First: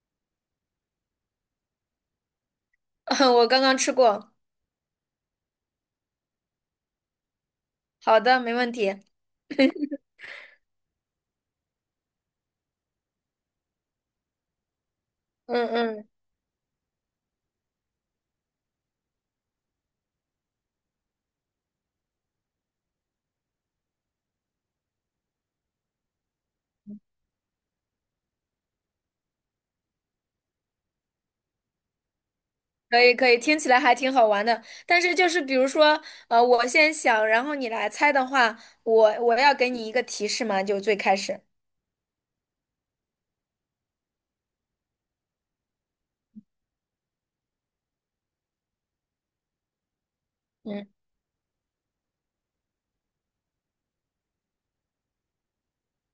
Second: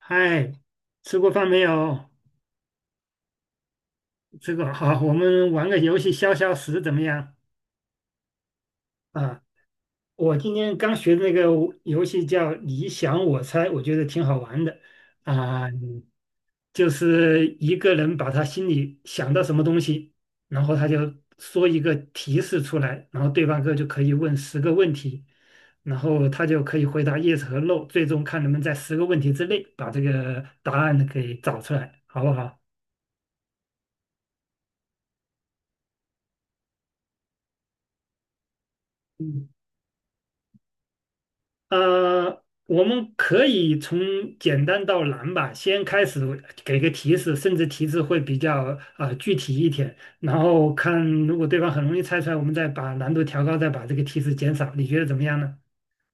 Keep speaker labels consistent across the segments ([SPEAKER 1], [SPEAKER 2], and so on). [SPEAKER 1] 嗨，吃过饭没有？
[SPEAKER 2] 我刚刚吃过。
[SPEAKER 1] 这个好，我们玩个游戏消消食怎么样？
[SPEAKER 2] 好的，没问题。
[SPEAKER 1] 啊，我今天刚学的那个游戏叫"你想我猜"，我觉得挺好玩的。啊，
[SPEAKER 2] 嗯嗯，
[SPEAKER 1] 就是一个人把他心里想到什么东西，然后他就说一个提示出来，然后对方哥就可以问十个问题，然后他就可以回答 yes 和 no，最终看能不能在十个问题之内把这个答案给找出来，好不好？
[SPEAKER 2] 可以可以，听起来还挺好玩的。但是就是比如说，我先想，然后你来猜的话，我要
[SPEAKER 1] 嗯。
[SPEAKER 2] 给你一个提示嘛，就最开始。
[SPEAKER 1] 我们可以从简单到难吧，先开始给个提示，甚至提示会比较具体一点，然后
[SPEAKER 2] 嗯，
[SPEAKER 1] 看如果对方很容易猜出来，我们再把难度调高，再把这个提示减少，你觉得怎么样呢？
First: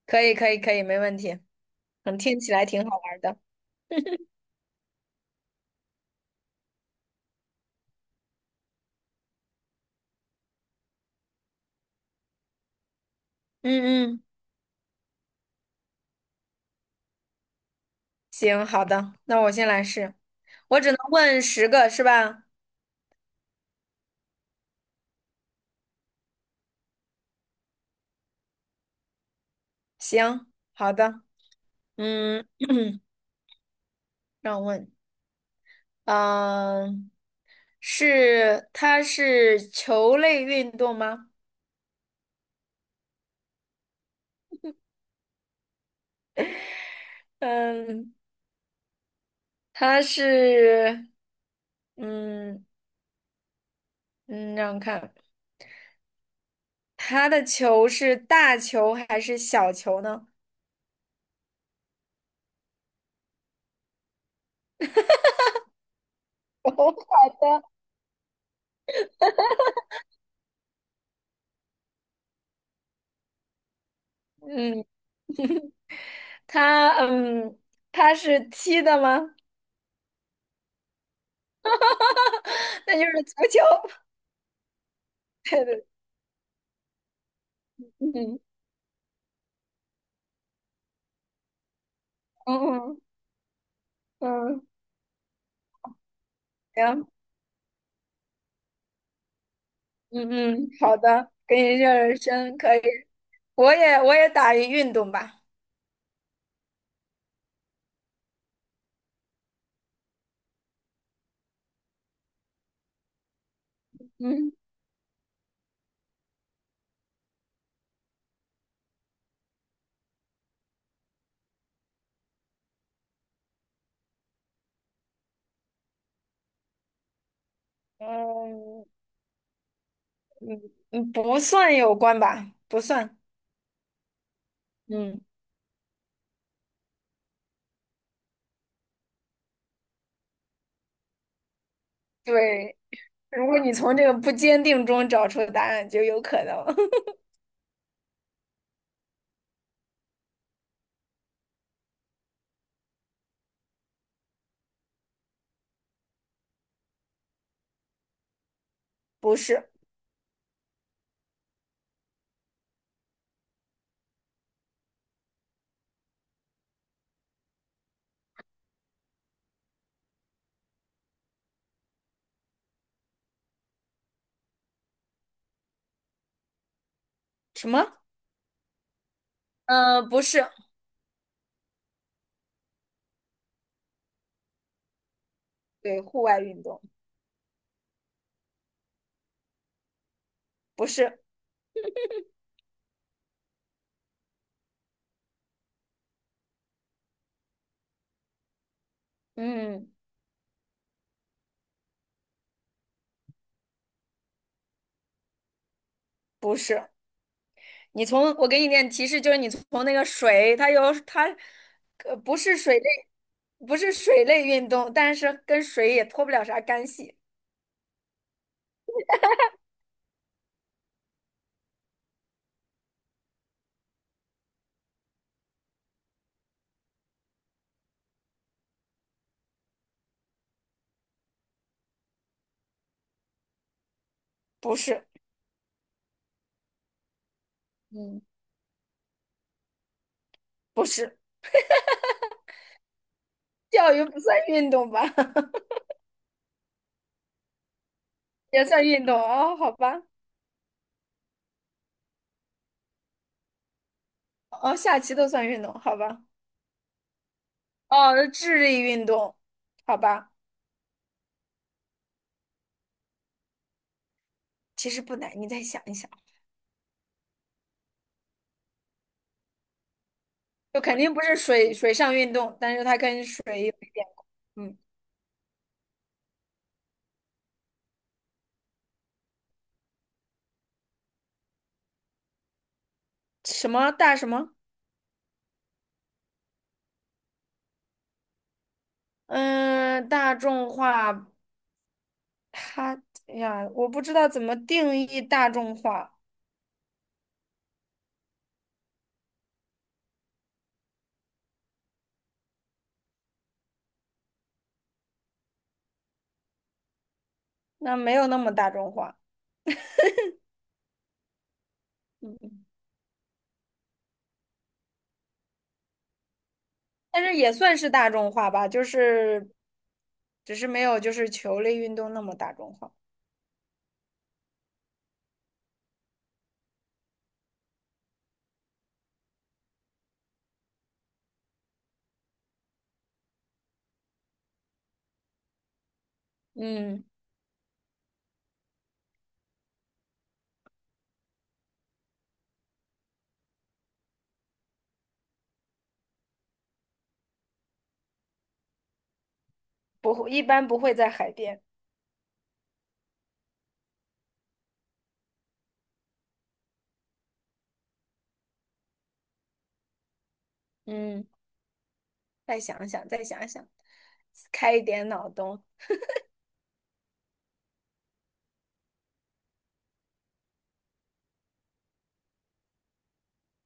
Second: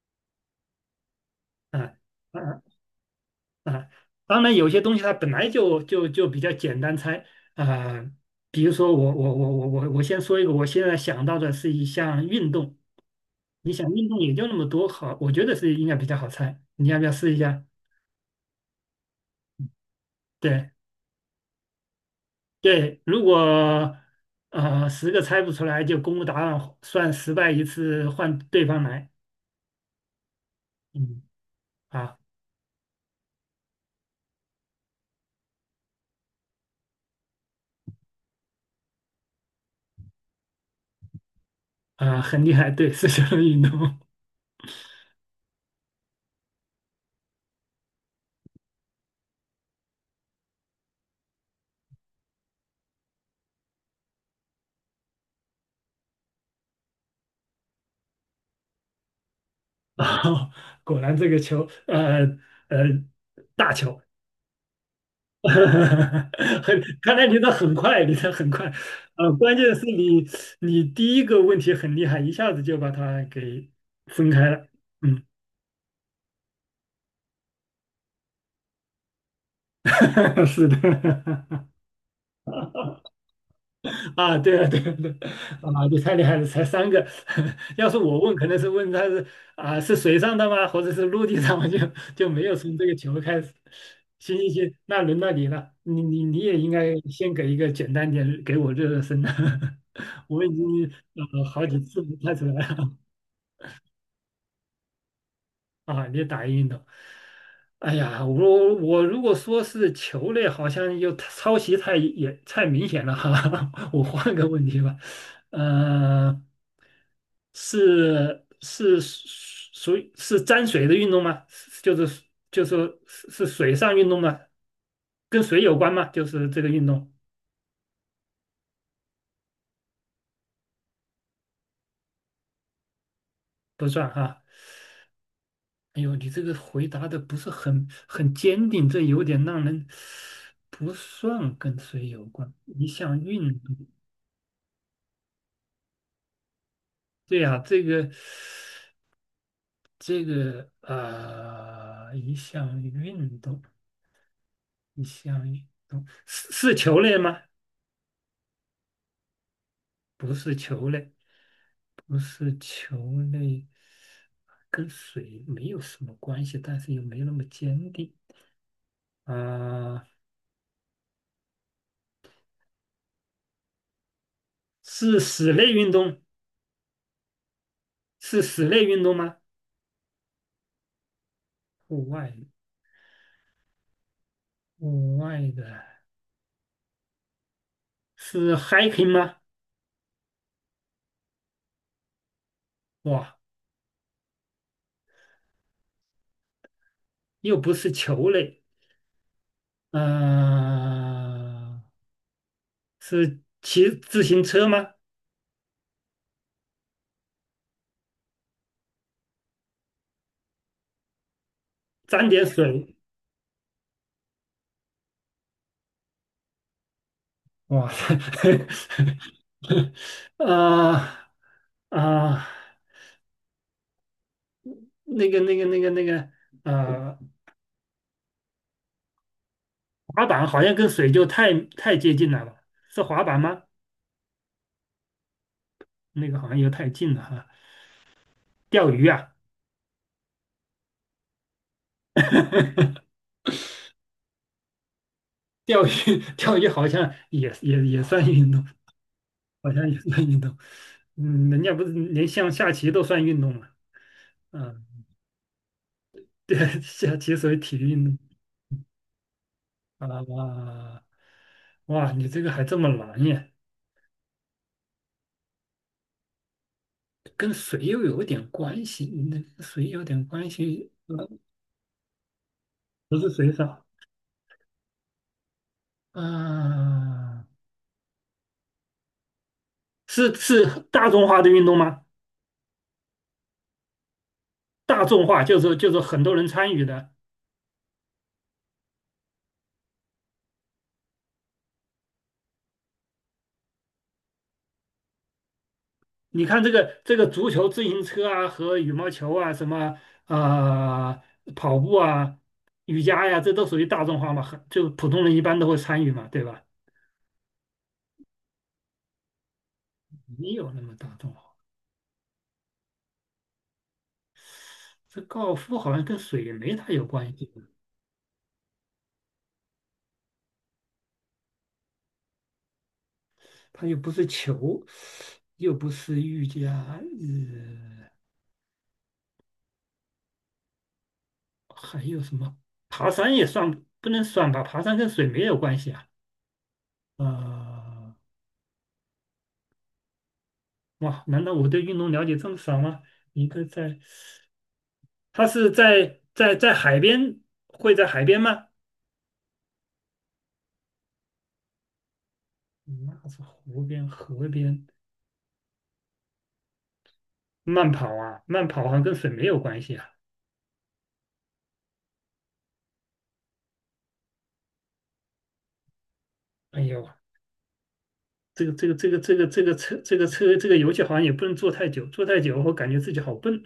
[SPEAKER 2] 可以可以可以，没问题。
[SPEAKER 1] 啊
[SPEAKER 2] 嗯，听起
[SPEAKER 1] 啊
[SPEAKER 2] 来挺好玩的。
[SPEAKER 1] 啊！当然，有些东西它本来就比较简单猜啊、呃比如说我先说一个，我现在想到的是一项运动，你想运
[SPEAKER 2] 嗯
[SPEAKER 1] 动
[SPEAKER 2] 嗯，
[SPEAKER 1] 也就那么多，好，我觉得是应该比较好猜，你要不要试一下？
[SPEAKER 2] 行，好的，那我先来试。
[SPEAKER 1] 对。
[SPEAKER 2] 我只能问十个是吧？
[SPEAKER 1] 对，如果十个猜不出来，就公布答案，算失败一次，换对方来。
[SPEAKER 2] 行，好
[SPEAKER 1] 嗯，
[SPEAKER 2] 的。
[SPEAKER 1] 啊
[SPEAKER 2] 嗯，让我问，嗯、是它是球类运动吗？
[SPEAKER 1] 啊，很厉害，对，是球类运动。
[SPEAKER 2] 嗯，他是，嗯嗯，让我看，他的球是大球还是小球呢？
[SPEAKER 1] 啊，果然这个球，呃，呃，大球。
[SPEAKER 2] 哦，
[SPEAKER 1] 很，看来
[SPEAKER 2] 好
[SPEAKER 1] 你的
[SPEAKER 2] 的，
[SPEAKER 1] 很快，你的很快。关键是你第一个问题很厉害，一下子就把它给分开了。
[SPEAKER 2] 嗯，他嗯，他是踢的吗？
[SPEAKER 1] 嗯。是的。
[SPEAKER 2] 那就 是足球。
[SPEAKER 1] 啊，对啊，对啊，对啊，啊你太厉害了，才三个。要是 我问，
[SPEAKER 2] 嗯
[SPEAKER 1] 可能是问他是是水上的吗，或者是陆地上吗？就没有从这个
[SPEAKER 2] 嗯
[SPEAKER 1] 球开始。行行
[SPEAKER 2] 嗯，
[SPEAKER 1] 行，那轮到你了，你也应该
[SPEAKER 2] 行，
[SPEAKER 1] 先给一个简单点，给我热热身啊。
[SPEAKER 2] 嗯
[SPEAKER 1] 我已
[SPEAKER 2] 嗯，
[SPEAKER 1] 经
[SPEAKER 2] 好的，给
[SPEAKER 1] 好
[SPEAKER 2] 你
[SPEAKER 1] 几
[SPEAKER 2] 热
[SPEAKER 1] 次
[SPEAKER 2] 热
[SPEAKER 1] 没猜出来
[SPEAKER 2] 身，可以。
[SPEAKER 1] 了。
[SPEAKER 2] 我也打一运动吧。
[SPEAKER 1] 啊，你打运动。哎呀，我如果说是球类，好像又太抄袭太也太明显了哈。我换个
[SPEAKER 2] 嗯，
[SPEAKER 1] 问题吧。呃，是属于是沾水的运动吗？是就是说是水上运动吗？跟水有关吗？就是这个运动
[SPEAKER 2] 嗯，嗯不算有关吧，不算。
[SPEAKER 1] 不算哈。
[SPEAKER 2] 嗯，
[SPEAKER 1] 哎呦，你这个回答的不是很坚定，这有点让人不算跟水有关。
[SPEAKER 2] 对。
[SPEAKER 1] 一项
[SPEAKER 2] 如
[SPEAKER 1] 运
[SPEAKER 2] 果你
[SPEAKER 1] 动，
[SPEAKER 2] 从这个不坚定中找出答案，就有可能
[SPEAKER 1] 对呀、这个一项运动，一项运动是球类吗？
[SPEAKER 2] 不是
[SPEAKER 1] 不是球类，不是球类，跟水没有什么关系，但是又没那么坚定啊、是室内运动，
[SPEAKER 2] 什么？
[SPEAKER 1] 是室内运动吗？
[SPEAKER 2] 嗯，不是，
[SPEAKER 1] 户外，户外的。
[SPEAKER 2] 对户外运动，
[SPEAKER 1] 是 hiking 吗？
[SPEAKER 2] 不是，
[SPEAKER 1] 哇，又不是球类。
[SPEAKER 2] 嗯，
[SPEAKER 1] 呃，是骑自行车吗？
[SPEAKER 2] 不是。你从我给你点提示，就是你从那个水，它有它，
[SPEAKER 1] 沾
[SPEAKER 2] 不
[SPEAKER 1] 点
[SPEAKER 2] 是水
[SPEAKER 1] 水，
[SPEAKER 2] 类，不是水类运动，但是跟水也脱不了啥干系。
[SPEAKER 1] 哇。啊啊，那个那个那个那个，呃，滑板好像跟水就太接近了吧？是滑板吗？
[SPEAKER 2] 不是，
[SPEAKER 1] 那个好像又太近了哈。
[SPEAKER 2] 嗯，
[SPEAKER 1] 钓鱼啊。
[SPEAKER 2] 不是，钓鱼不算运动吧？
[SPEAKER 1] 钓鱼，钓鱼好像也算运动。
[SPEAKER 2] 也算运动哦，好
[SPEAKER 1] 好像也
[SPEAKER 2] 吧，
[SPEAKER 1] 算运动。嗯，人家不是连像下棋都算运动嘛？
[SPEAKER 2] 哦，
[SPEAKER 1] 嗯，
[SPEAKER 2] 下棋都算运动，好吧，
[SPEAKER 1] 对，下棋属于体育运动
[SPEAKER 2] 哦，智力运动，好
[SPEAKER 1] 啊。
[SPEAKER 2] 吧。
[SPEAKER 1] 哇，哇，你这个还这么难耶？
[SPEAKER 2] 其实不难，你再想一想，
[SPEAKER 1] 跟水又有点关系，那个水有点关
[SPEAKER 2] 就
[SPEAKER 1] 系，
[SPEAKER 2] 肯定不是水上运动，但是它
[SPEAKER 1] 不
[SPEAKER 2] 跟
[SPEAKER 1] 是水手
[SPEAKER 2] 水有，嗯，
[SPEAKER 1] 啊？是大众化的运动吗？
[SPEAKER 2] 什么大什么，
[SPEAKER 1] 大众化就是很多人参与的。
[SPEAKER 2] 嗯，大众化，它哎呀，我不知道怎么定义大众化，
[SPEAKER 1] 你看这个足球、自行车啊和羽毛球啊，什么啊、跑步啊、瑜伽呀、这都属于大众化嘛，很就普通人一般都会参与嘛，对吧？
[SPEAKER 2] 那没有那么大众化，
[SPEAKER 1] 没有那么大众化。
[SPEAKER 2] 嗯，
[SPEAKER 1] 这高尔夫好像跟水没太有
[SPEAKER 2] 但
[SPEAKER 1] 关
[SPEAKER 2] 是
[SPEAKER 1] 系，
[SPEAKER 2] 也算是大众化吧，就是只是没有就是球类运动那么大众化，
[SPEAKER 1] 它又不是球，又不是瑜伽。还有什么？爬山也算不能算吧？爬山跟水没有关系啊。
[SPEAKER 2] 嗯，
[SPEAKER 1] 呃，哇，难道我对运动了解这么少吗？一个在它是在海边，会在海边吗？
[SPEAKER 2] 不会，一般不会在海边，
[SPEAKER 1] 那是湖边、河边慢跑啊，慢跑好像跟水没有关系啊。
[SPEAKER 2] 嗯，再想想，再想想，开一点脑洞。
[SPEAKER 1] 哎呦，这个这个这个这个这个车这个车这个游戏好像也不能坐太久，坐太久我感觉自己好笨。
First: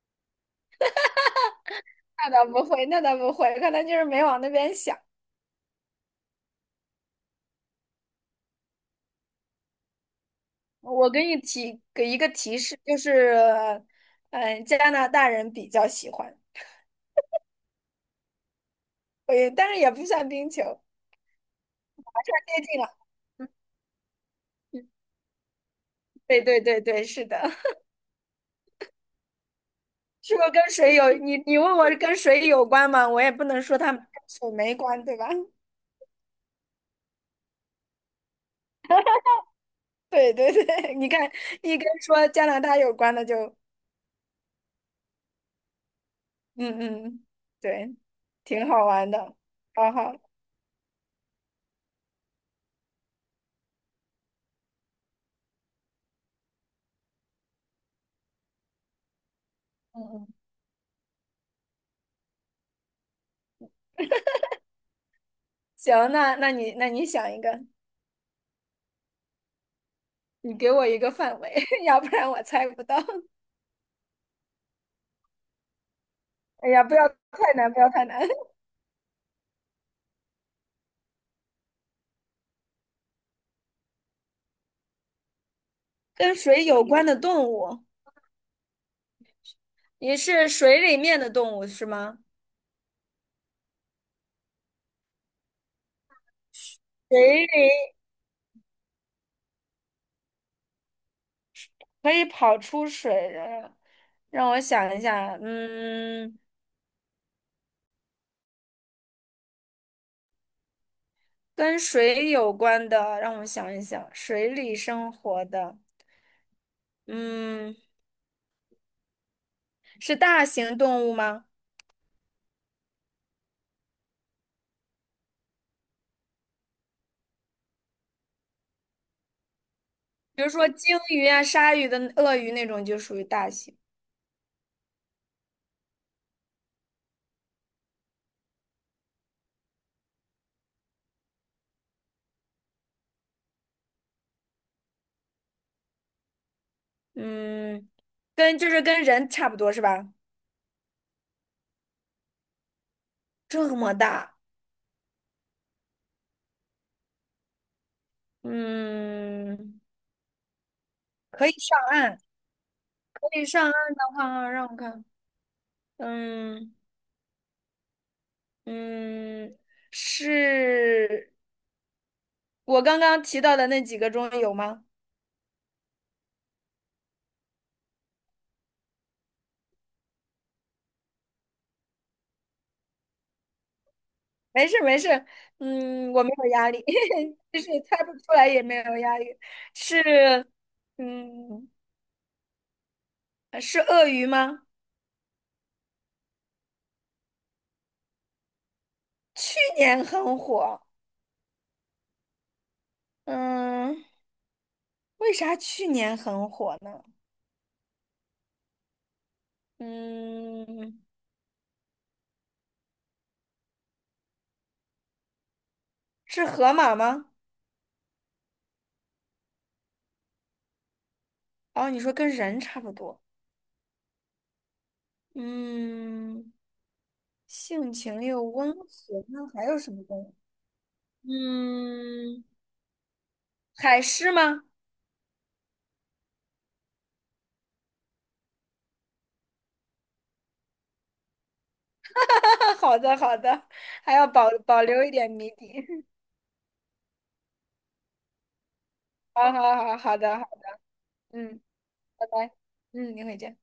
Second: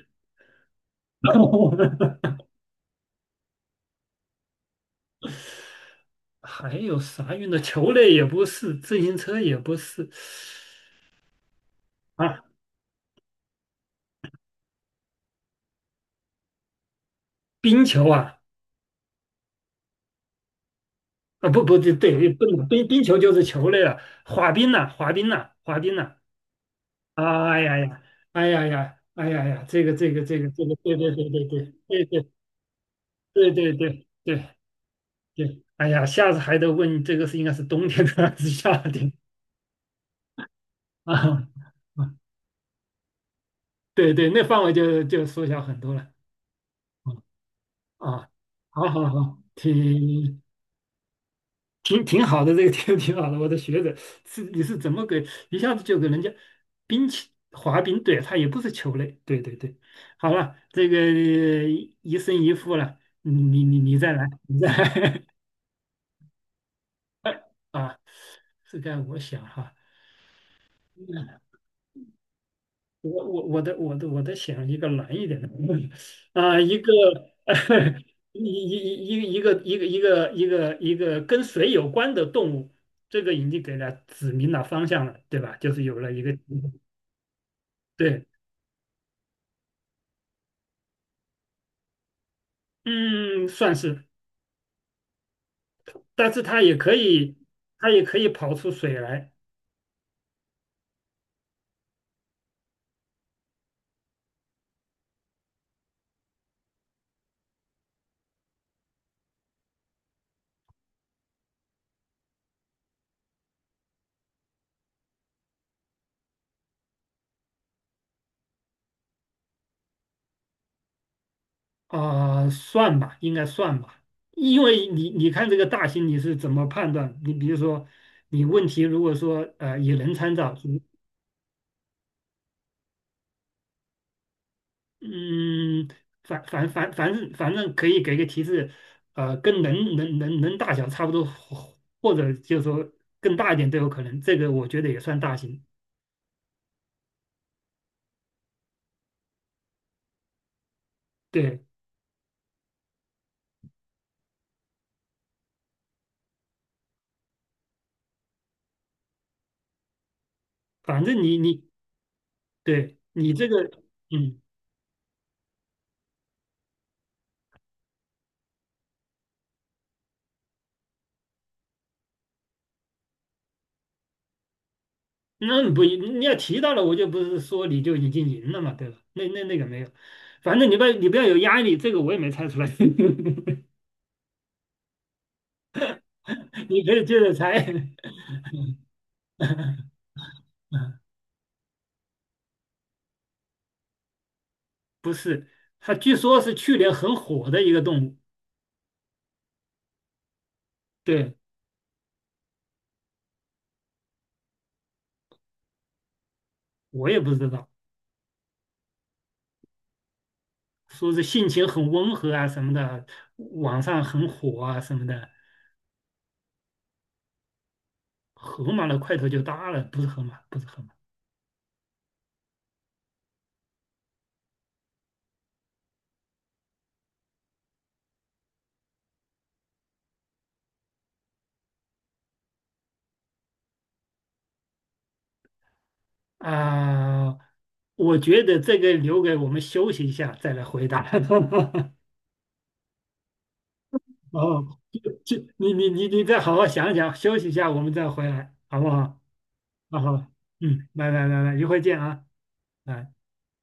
[SPEAKER 2] 那 倒不会，那倒不会，可能就是没往那边想。
[SPEAKER 1] 还有啥运动？球类也不是，自行车也不是。
[SPEAKER 2] 我给你提给一个
[SPEAKER 1] 啊，
[SPEAKER 2] 提示，就是，嗯，加拿大人比较喜欢，
[SPEAKER 1] 冰球啊，
[SPEAKER 2] 但是也不算冰球，还
[SPEAKER 1] 啊不对
[SPEAKER 2] 算
[SPEAKER 1] 对，不
[SPEAKER 2] 接近
[SPEAKER 1] 冰
[SPEAKER 2] 了。
[SPEAKER 1] 冰球就是球类了，滑冰呐、滑冰呐、滑冰呐、
[SPEAKER 2] 对对对对，是的，
[SPEAKER 1] 哎 呀呀，哎呀呀，哎呀呀，
[SPEAKER 2] 是不是跟水
[SPEAKER 1] 对
[SPEAKER 2] 有？
[SPEAKER 1] 对对
[SPEAKER 2] 你
[SPEAKER 1] 对
[SPEAKER 2] 你问我
[SPEAKER 1] 对对
[SPEAKER 2] 跟
[SPEAKER 1] 对
[SPEAKER 2] 水有关吗？我也不
[SPEAKER 1] 对
[SPEAKER 2] 能
[SPEAKER 1] 对
[SPEAKER 2] 说它跟
[SPEAKER 1] 对对
[SPEAKER 2] 水没关，对吧？
[SPEAKER 1] 对，哎呀，下次还得问这个是应该是冬天的还是夏天
[SPEAKER 2] 对对对，你看，
[SPEAKER 1] 啊？
[SPEAKER 2] 一跟
[SPEAKER 1] 啊
[SPEAKER 2] 说加拿大有关的就，
[SPEAKER 1] 对对，那范围就缩小很多了。
[SPEAKER 2] 嗯嗯，对，
[SPEAKER 1] 啊，啊
[SPEAKER 2] 挺
[SPEAKER 1] 好
[SPEAKER 2] 好
[SPEAKER 1] 好
[SPEAKER 2] 玩的，
[SPEAKER 1] 好，
[SPEAKER 2] 好好，
[SPEAKER 1] 挺好的，这个挺好的。我的学者是你是怎么给一下子就给人家冰球滑冰？对，他也不是球类。对对对，
[SPEAKER 2] 嗯嗯，
[SPEAKER 1] 好了，这个一胜一负了，你再来，你再来。
[SPEAKER 2] 行，那那你那你想一个，
[SPEAKER 1] 啊！这该我想哈。
[SPEAKER 2] 你给我一个范围，要不然我猜不到。
[SPEAKER 1] 我的想一个难一点的。 啊，
[SPEAKER 2] 哎
[SPEAKER 1] 一
[SPEAKER 2] 呀，
[SPEAKER 1] 个
[SPEAKER 2] 不要太 难，不要太难。
[SPEAKER 1] 一一一个跟水有关的动物，这个已经给了指明了方向了，对吧？就是有了一个
[SPEAKER 2] 跟水有关的动物，
[SPEAKER 1] 对，
[SPEAKER 2] 你是水里面的动物是吗？
[SPEAKER 1] 嗯，算是，但是它也可以，
[SPEAKER 2] 水
[SPEAKER 1] 它
[SPEAKER 2] 里
[SPEAKER 1] 也可以跑出水来
[SPEAKER 2] 可以跑出水的，让我想一下，嗯，跟水有关的，让我想一想，水里生活的，嗯，是大型动物吗？
[SPEAKER 1] 啊，算吧，应该算吧，因为你看这个大型你是怎么判断？你比如说，你问题如果说也能参
[SPEAKER 2] 比如
[SPEAKER 1] 照，
[SPEAKER 2] 说鲸鱼啊、鲨鱼的、鳄鱼那种就属于大型，
[SPEAKER 1] 嗯，反正可以给个提示。跟能大小差不多，或者就是说更大一点都有可能。这个我觉得也算大型。
[SPEAKER 2] 嗯，跟就是跟人差不多是吧？
[SPEAKER 1] 对，
[SPEAKER 2] 这么大，嗯，
[SPEAKER 1] 反正你
[SPEAKER 2] 可以
[SPEAKER 1] 你
[SPEAKER 2] 上岸。
[SPEAKER 1] 对
[SPEAKER 2] 可
[SPEAKER 1] 你
[SPEAKER 2] 以
[SPEAKER 1] 这个。
[SPEAKER 2] 上岸的
[SPEAKER 1] 嗯，
[SPEAKER 2] 话，让我看，嗯嗯，是我刚刚提到的那几个中有吗？
[SPEAKER 1] 那不一你要提到了，我就不是说你就已经赢了嘛，对吧？那那个没有，反正你不要有压力，这个我也没猜出来。
[SPEAKER 2] 没事没事，嗯，我没有 压
[SPEAKER 1] 你
[SPEAKER 2] 力，
[SPEAKER 1] 可以接着
[SPEAKER 2] 就
[SPEAKER 1] 猜。
[SPEAKER 2] 是猜不出来也没有压力。是，嗯，是鳄鱼吗？
[SPEAKER 1] 不是，它据说是去年很火的一个动物，
[SPEAKER 2] 去年很火，
[SPEAKER 1] 对，
[SPEAKER 2] 嗯，为啥去年很火呢？
[SPEAKER 1] 我也不知道。
[SPEAKER 2] 嗯，
[SPEAKER 1] 说是性情很温和啊什么的，网上很火啊什么的。
[SPEAKER 2] 是河马吗？
[SPEAKER 1] 河马的块头就大了，不是河马，不是河马
[SPEAKER 2] 哦，你说跟人差不多，嗯。性情又温和，那还有什么动物？嗯，海狮吗？
[SPEAKER 1] 啊、我觉得这个留给我们休息一下再来回答。
[SPEAKER 2] 好的，好的，还要保
[SPEAKER 1] 哦，
[SPEAKER 2] 保
[SPEAKER 1] 就
[SPEAKER 2] 留一点
[SPEAKER 1] 就
[SPEAKER 2] 谜
[SPEAKER 1] 你
[SPEAKER 2] 底。
[SPEAKER 1] 你你 你再好好想想，休息一下，我们再回来，好不好？
[SPEAKER 2] 好好好，
[SPEAKER 1] 好
[SPEAKER 2] 好
[SPEAKER 1] 好，
[SPEAKER 2] 的，好，
[SPEAKER 1] 嗯，拜拜拜拜，
[SPEAKER 2] 嗯，
[SPEAKER 1] 一会儿见啊，
[SPEAKER 2] 拜拜，
[SPEAKER 1] 拜。
[SPEAKER 2] 嗯，你回见。